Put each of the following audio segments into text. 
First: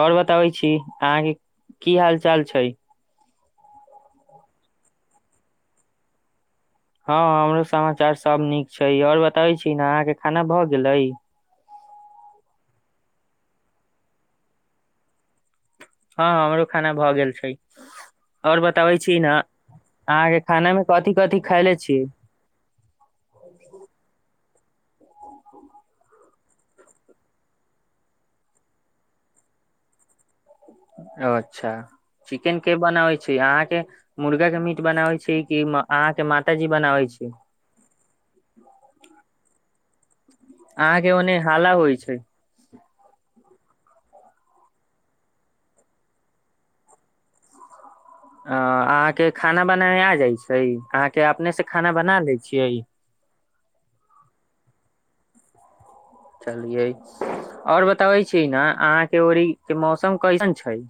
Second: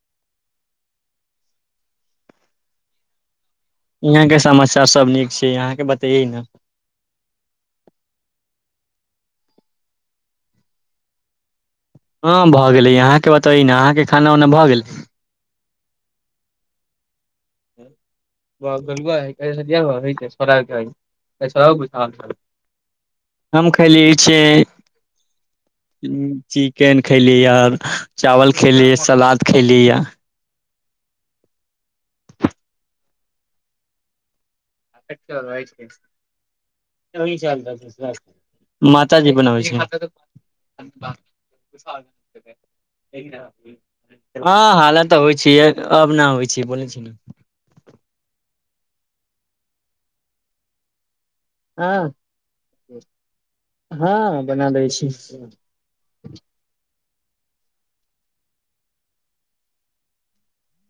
और बताबै छी अहाँ के की हाल चाल छै यहाँ के समाचार सब नीक छै अहाँ के बतैये न हँ हमरो समाचार सब नीक छै आओर बताबै छी ने अहाँके खाना भऽ गेलै हँ भऽ गेलै अहाँके बतबेहि न अहाँके खाना उना भऽ गेल हँ हमरो खाना भऽ गेल छै आओर ह ब बताबै छी ने अहाँके खाना मे कथि कथि खायले छी [unintelligible] हम खेलिय छियें चिकेन खैली या चावल खली सलाद खैली या ओ अच्छा चिकेन के बनाबे छै अहाँ के मुर्गा के मी बनाबै छै कि अहाँ के माता जी बनाबै छै [unintelligible] मात जी बनाबै छै अहाँ के ओन्ने हाला होइ छै हँ हालत तऽ होइ छै अब नहि होइ छै बोलै छी ने अ अहाँ के खाना बनाबा आ जाय छै अहाँ के अपने से खाना हँ बना लै छियै हँ बना दै छी चलिये ओर बताबै छी ने अहाँ के ओर के मौसम कैसन छै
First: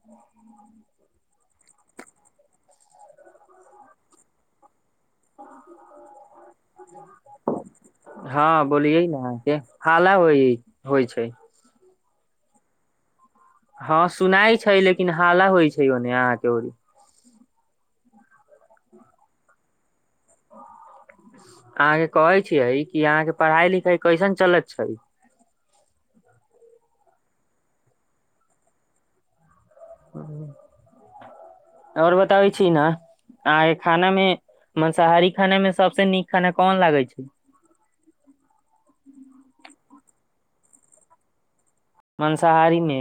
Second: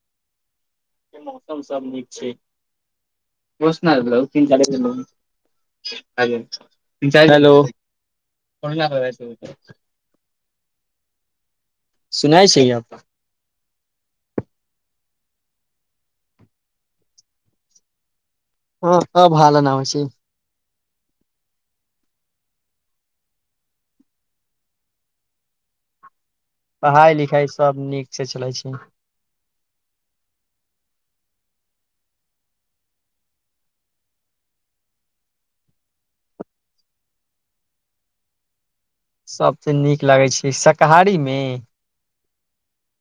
ह मौसम सब नीक छै बसना [unintelligible] तीन सारी हँ बोलिये ने अहाँ के हाला होइ छै सुनाइ छिये यो हँ सुनाई छै लेकिन हाला होइ छै ऑने अहाँ के ऑनि हँ अब हाला न हो छी अहाँ के कहे छियै कि अहाँ के पढ़ाई लिखाई कैसन चलत छैय पढ़ाइ लिखाइ सभ नीक से चलै छै ओर बताबै छी न आहा के खाना में मांसाहारी खाना में सबसे नीक खाना कोन लागे छै सभसे नीक लगैत छै शकाहारी मे मंसाहारी मे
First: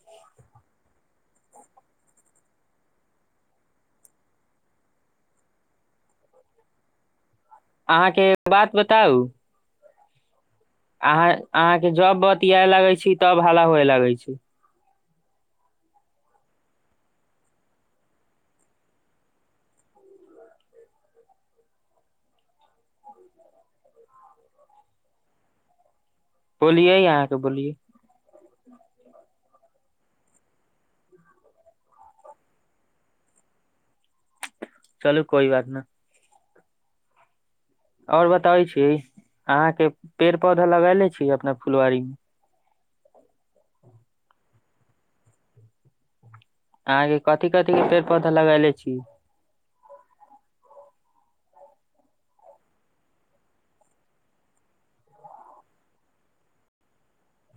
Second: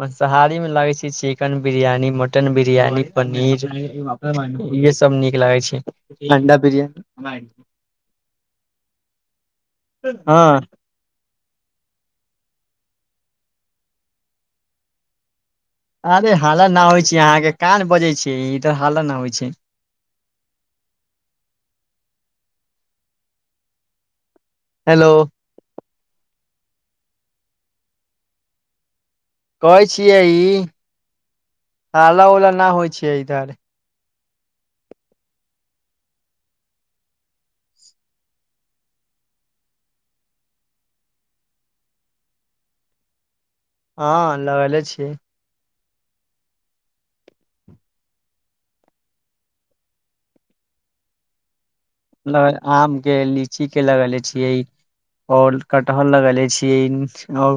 मंसाहारी में लागै छै चिकेन बिरियानी मटन बिरियानी पनीर इहे सब नीक लागै छै अण्डा बिरियान अहाँके एक बात बताऊ हँ अहाँ अहाँ के जब बतिया लगे छी तब हाला हुए लगै छी अरे हाला न होइ छै अहाँ के कान बजे छी इधर हाला न होइ छै हेलो बोलिये अहाँके बोलिये कहै छियै ई हाला उला न होइ छियै इधर चलू कोइ बात नइ और बताबै छी अहाँ के पेड़ पौधा लगले छी अपना फुलवारी मे हँ लगले छीयै अहाँके कथि कथी के पेड़ पौधा लगेले छी आम के लीची के लगेले छियै ओर कटहर लगेले छीयै ओ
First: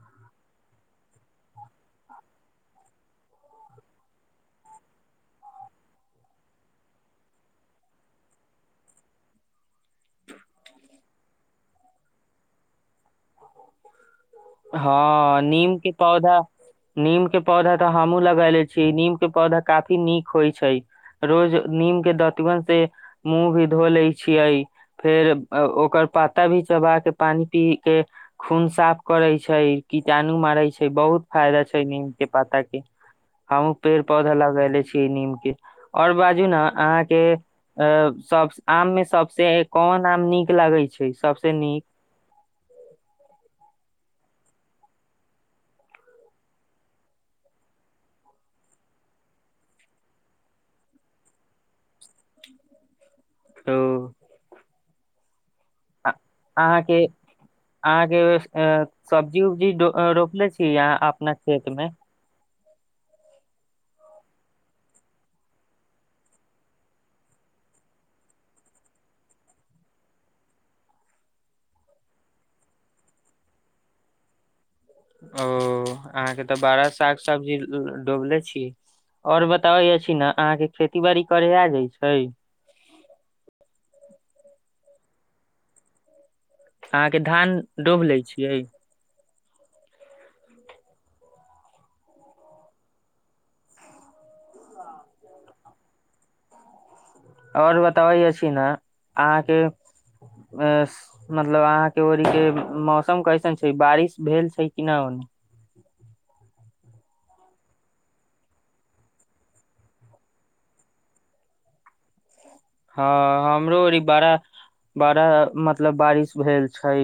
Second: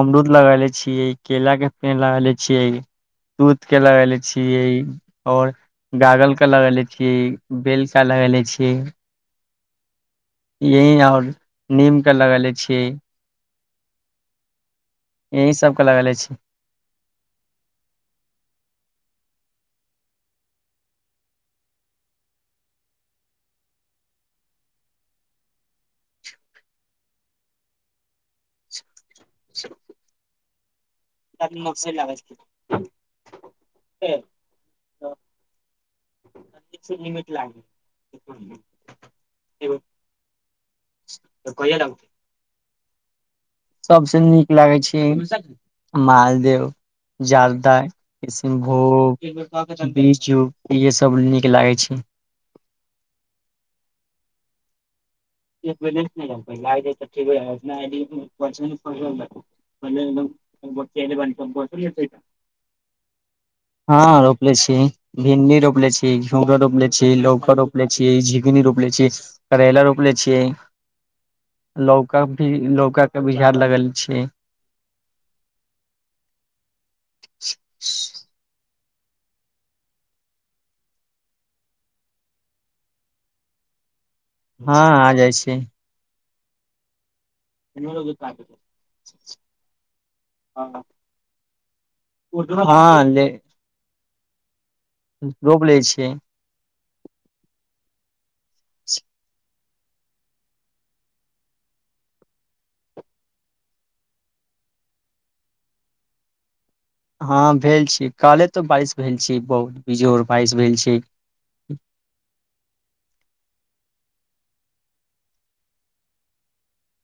अमरूद लगेले छियै केला के पेल लगेले छियै दूध के लगेले छियै और गागल के लगेले छी बेल का लगेले छी यही और नीम के लगेले छीयै हँ यही नीम सब के लगेले छियै पौधा नीम के पौधा तऽ हमहुँ लगेले छीयै नीम के पौधा काफी नीक होइ छै रोज नीम के दतबन से मुँह भी धो ले छियै फेर ओकर पाता भी चबा के पानि पी के खून साफ करै छै कीटाणु मारै छै बहुत फायदा छै नीम के पाता के हमहु पेड़ पौधा लगेले छीयै नीम के ओर बाजू ना अहाँके अ सब आम मे सबसे कोन आम नीक लगै छै सबसे नीक सबसे नीक लागै छै मालदेव जालदा किशनभोग बीजू इहसभ नीक लागैत छी ओ पहि अ- आ अहाँके तऽ अहाँके अ, सब्जी उब्जी डो- अ, रोपले छी अहाँ अपना खेत मे ठीक [unintelligible] [unintelligible] हँ रोपले छीये भिंडी रोपले छीयें घिउरा रोपले छी लौकि रोपले छी झिंगनी रोपले छी करैला रोप रोप्ले छियै लौका भी लौका के बुझार लगल छियै ओ अहाँके तऽ बड़ा साग सब्जी डोबले छी ओर बताबै ने अहाँ के खेती बाड़ी करे आ जाइ छै हँ आ जाइ छै अहाँके धान एनेरे डोब के ले काट छियै हा [unintelligible] रोप लै छियै ओर बताबै अछी ने अहाँके अ मतलब अहाँ के औरि के मौसम कैसन छै बारिश भेल छै कि न ओ हँ भेल छी काले तो बारिश भेल छी बहुत बीजोर बारिश भेल छै हँ हमरो अर बड़ा बड़ा मतलब बारिश भेल छै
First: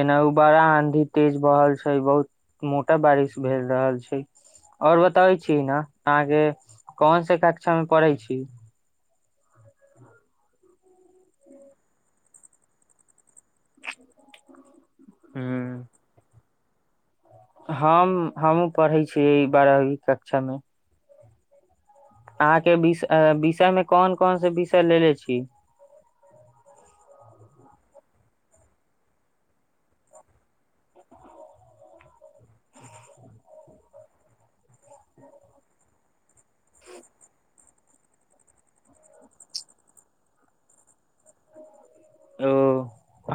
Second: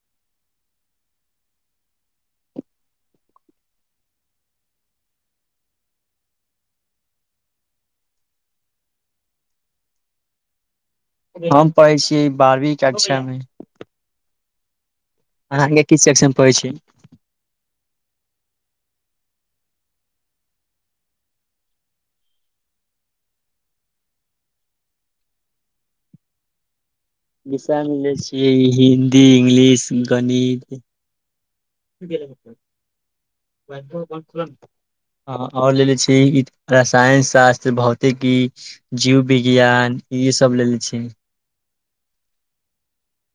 एना उ बड़ा आंधी तेज बह रहल छै बहुत मोटा बारिश भेल रहल छै आओर बताब छी ने अहाँके कोन से कक्षा में पढ़ै छी हम पढ़ै छियै बारहवीं कक्षा मे अहाँ ने कीछु सेक्शन मे पढ़ै छीय हम हमहु पढ़ै छीयै बारहवी कक्षा मे अहाँ के विष विषय मे कोन कोन से विषय लेे छी विषय मे लैल छियै हिन्दी इंग्लिश गणित [unintelligible] ओर लेले छै ई रसायन शास्त्र भोतिकि ई जीव विज्ञान ई सब लेलेे छी ओ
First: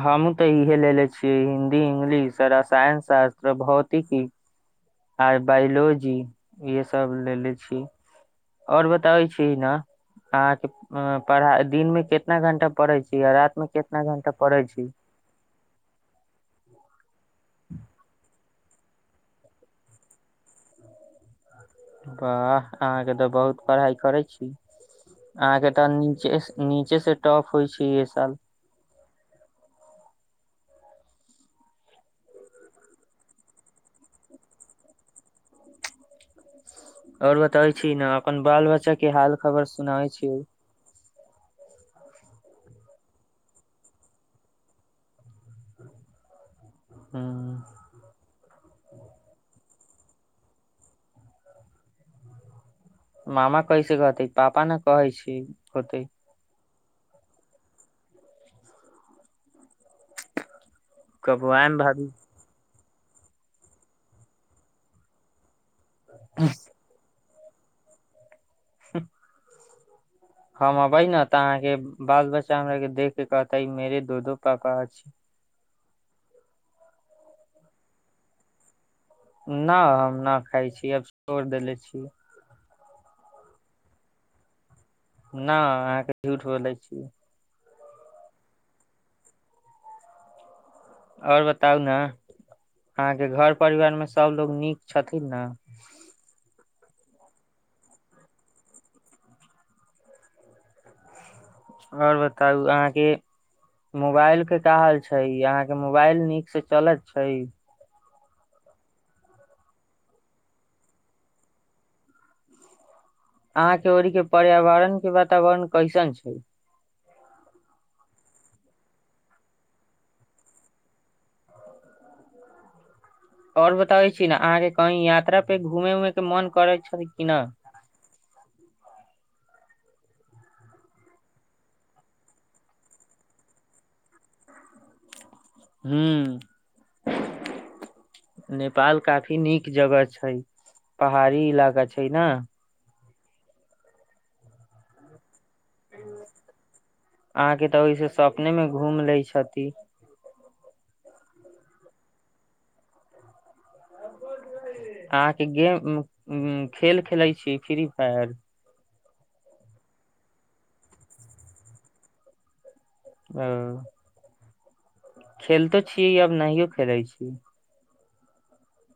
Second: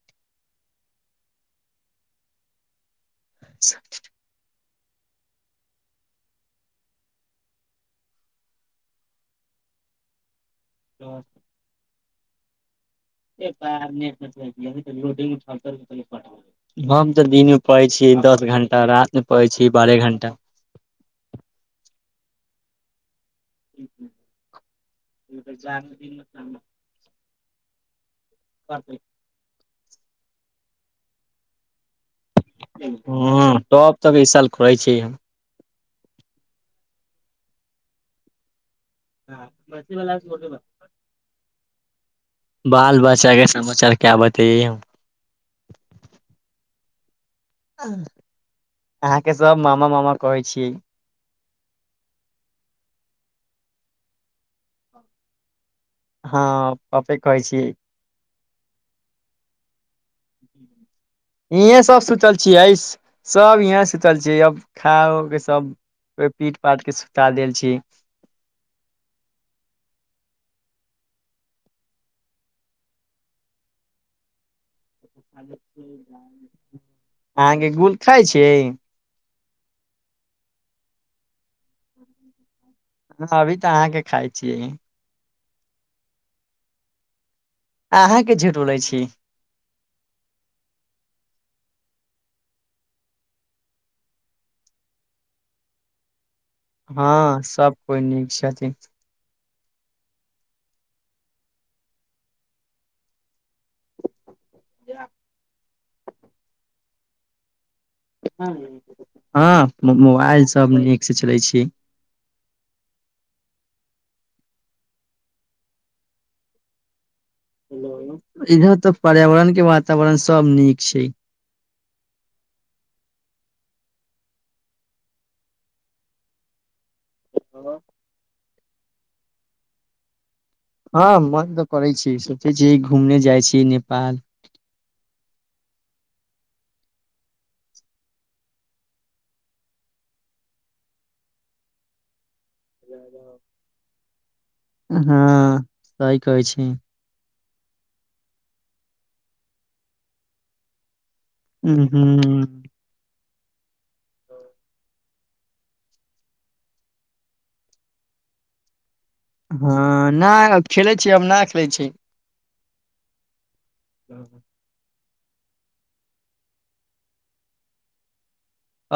हमहुँ तऽ इहे लेे छीयै हिन्दी इंगलिश आ साइंस शास्त्र भौतिकी आर बायोलॉजी यहे सब लेलेे छी ओर बताबै छी ने अहाँके पढ़ा दिन मे कितना घंटा पढ़ै छी आ रात मे कितना घंटा पढ़ै छी गोदी मे उठा लेल हम तऽ दिन मे पढेत छी दस घण्टा राइत मे पढेत छी बारह घण्टा वाह अहाँके तऽ बहुत पढ़ाई करे छी अहाँके तऽ नीचे निच बच्चे से टॉफ होइ छै एहि साल [unintelligible] ह तब तऽ इ साल करै छी ओर बताबै छी ने अपन बाल बच्चा के हाल खबर सुनाबै छी बाल बच्चा के समाचार क्या बतैए हम हँ अहाँके सब मामा मामा कहै छियै मामा कैसे कहते पापा ने कहै छै होते हँ पपेक कहै छी कबो आयम हिऐ सब भाभी सुतल छ सब यहाँ सुीतल छीय अब खा उ के सब को पीट पाट के ता देल छी ह हम अबै ने तऽ अहाँके बाल बच्चा हमरा के देख के कहतै मेरे दो दो पापा अछि अहाँके गुल खाइ छियै न हम न खाय छी अब छोड़ देेले छी अभी तऽ अहाँके खाय छियै न अहाँके झूठ बोले छी अहाँके झूठ बोलै छी ओर बताउ ने अहाँके घर परिवार मे सबलोग नीक छथिन ने हँ सब कोइ नीक छथिन ओर बताउ अहाँके मोबाइल के का हाल छै अहाँके के मोबाइल नीक से चलैत छै हँ मोबाइल सब नीकसँ चलै छी अहां के ओरी के पर्यावरण के वातावरण कैसन छै इधर तऽ पर्यावरण के वातावरण सब नीक छै ओर बताबै छी ने अहाँके कहीं यात्रा पे घूमे उमे के मन करैत छै कि न ह हँ मन तऽ करै छी सोचै छी घूमने जाइ छी नेपाल हूं [inaudible] नेपाल काफी नीक जगह छै पहाड़ी इलाका छै ने हँ सही कहै छी अहाँके तऽ ओहिस सपने मे घूम लै छथि उं हू अहाँके गेम खेल खेलैत छी फ्री फायर हँ नहि खेले छी आब नहि खेलैत छी अ ह [inaudible] खेलतो छीयै अब नहियो खेलै छी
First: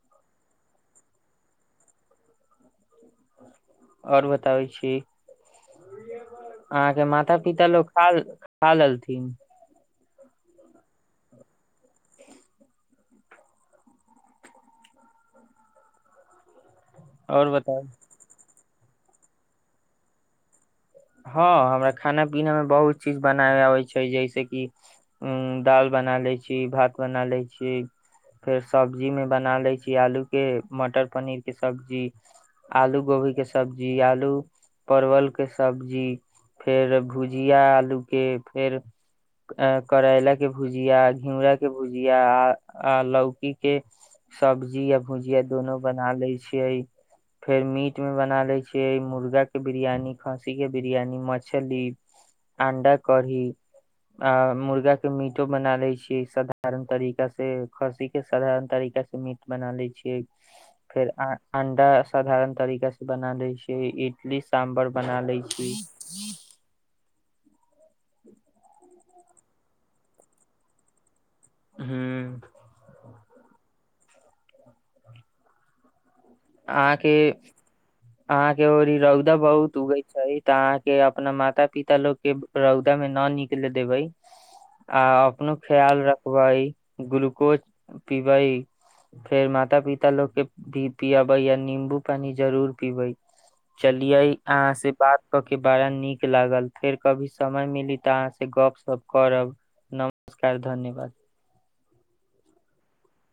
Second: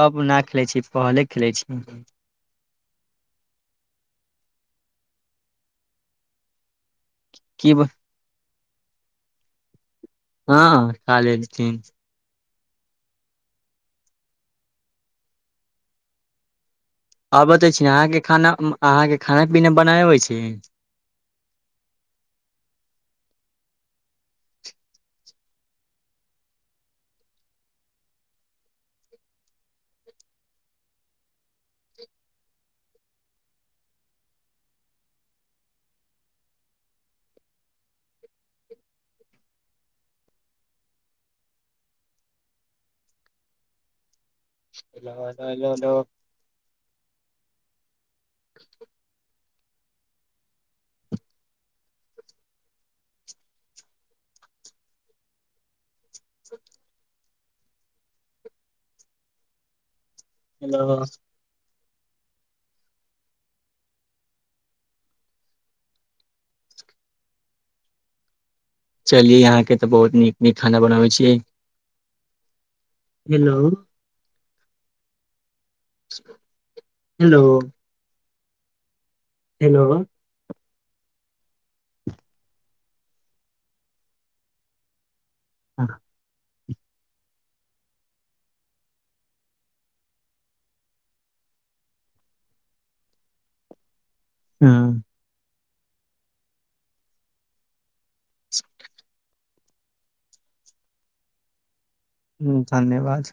अब न खेलैत छी पहले खेलैत छी ओर बताबै छी अहाँके माता पिता की लोक कहा ख लथिन हँ काल चन आ और बतै बताउ छी अहाँके खाना अहाँके खाना पीना बना अबै छै हँ हमरा खाना पीना मे बहुत चीज बनाय आबै छै जैस कि उ दाल बना लै छी भात बना लै छी फेर सब्जी मे बना लै छी आलू के मटर पनीर के सब्जी आलू गोभी के सब्जी आलू परवल के सब्जी फेर भुजिया आलू के फेर अ करैला के भुजिया घिउरा के भुजिया आ आ लौकी के सब्जी य भुजिया दुोनू बना ले छियै फेर मीट में बना ले छीय मुर्गा के बिरयानी खसी के बिरयानी मछली अंडा कढ़ी अ मुर्गा के मीटो बना ले छी साधारण तरीका से खस्सी के साधारण तरीका से मीट बना ले छी फेर अंडा साधारण तरीका से बना दै छैै इडली साम्बर बना लै छी [unintelligible] चलि यहां के तऽ बहुत नीक नीक खाना बनाबे छी यै हूं हेलो [unintelligible] अहाँके हेलो अहाँके र ई रौदा बहुत हेलो उगे छै तऽ अहाँके अपना माता पिता लोग के रौदा मे ना निकल देबै आ अपनो ख्याल रख पबाई ग्लूकोज पिबाई फेर माता पिता लोक के भी पिबे या नीं्बू पानी जरूर पिबे चलिये अहाँ से हँ बात के बारा नीक लागल फेर कभी समय मिली तऽ अहाँ से गप सप करब नमस्कार धन्यवाद हुं धन्यवाद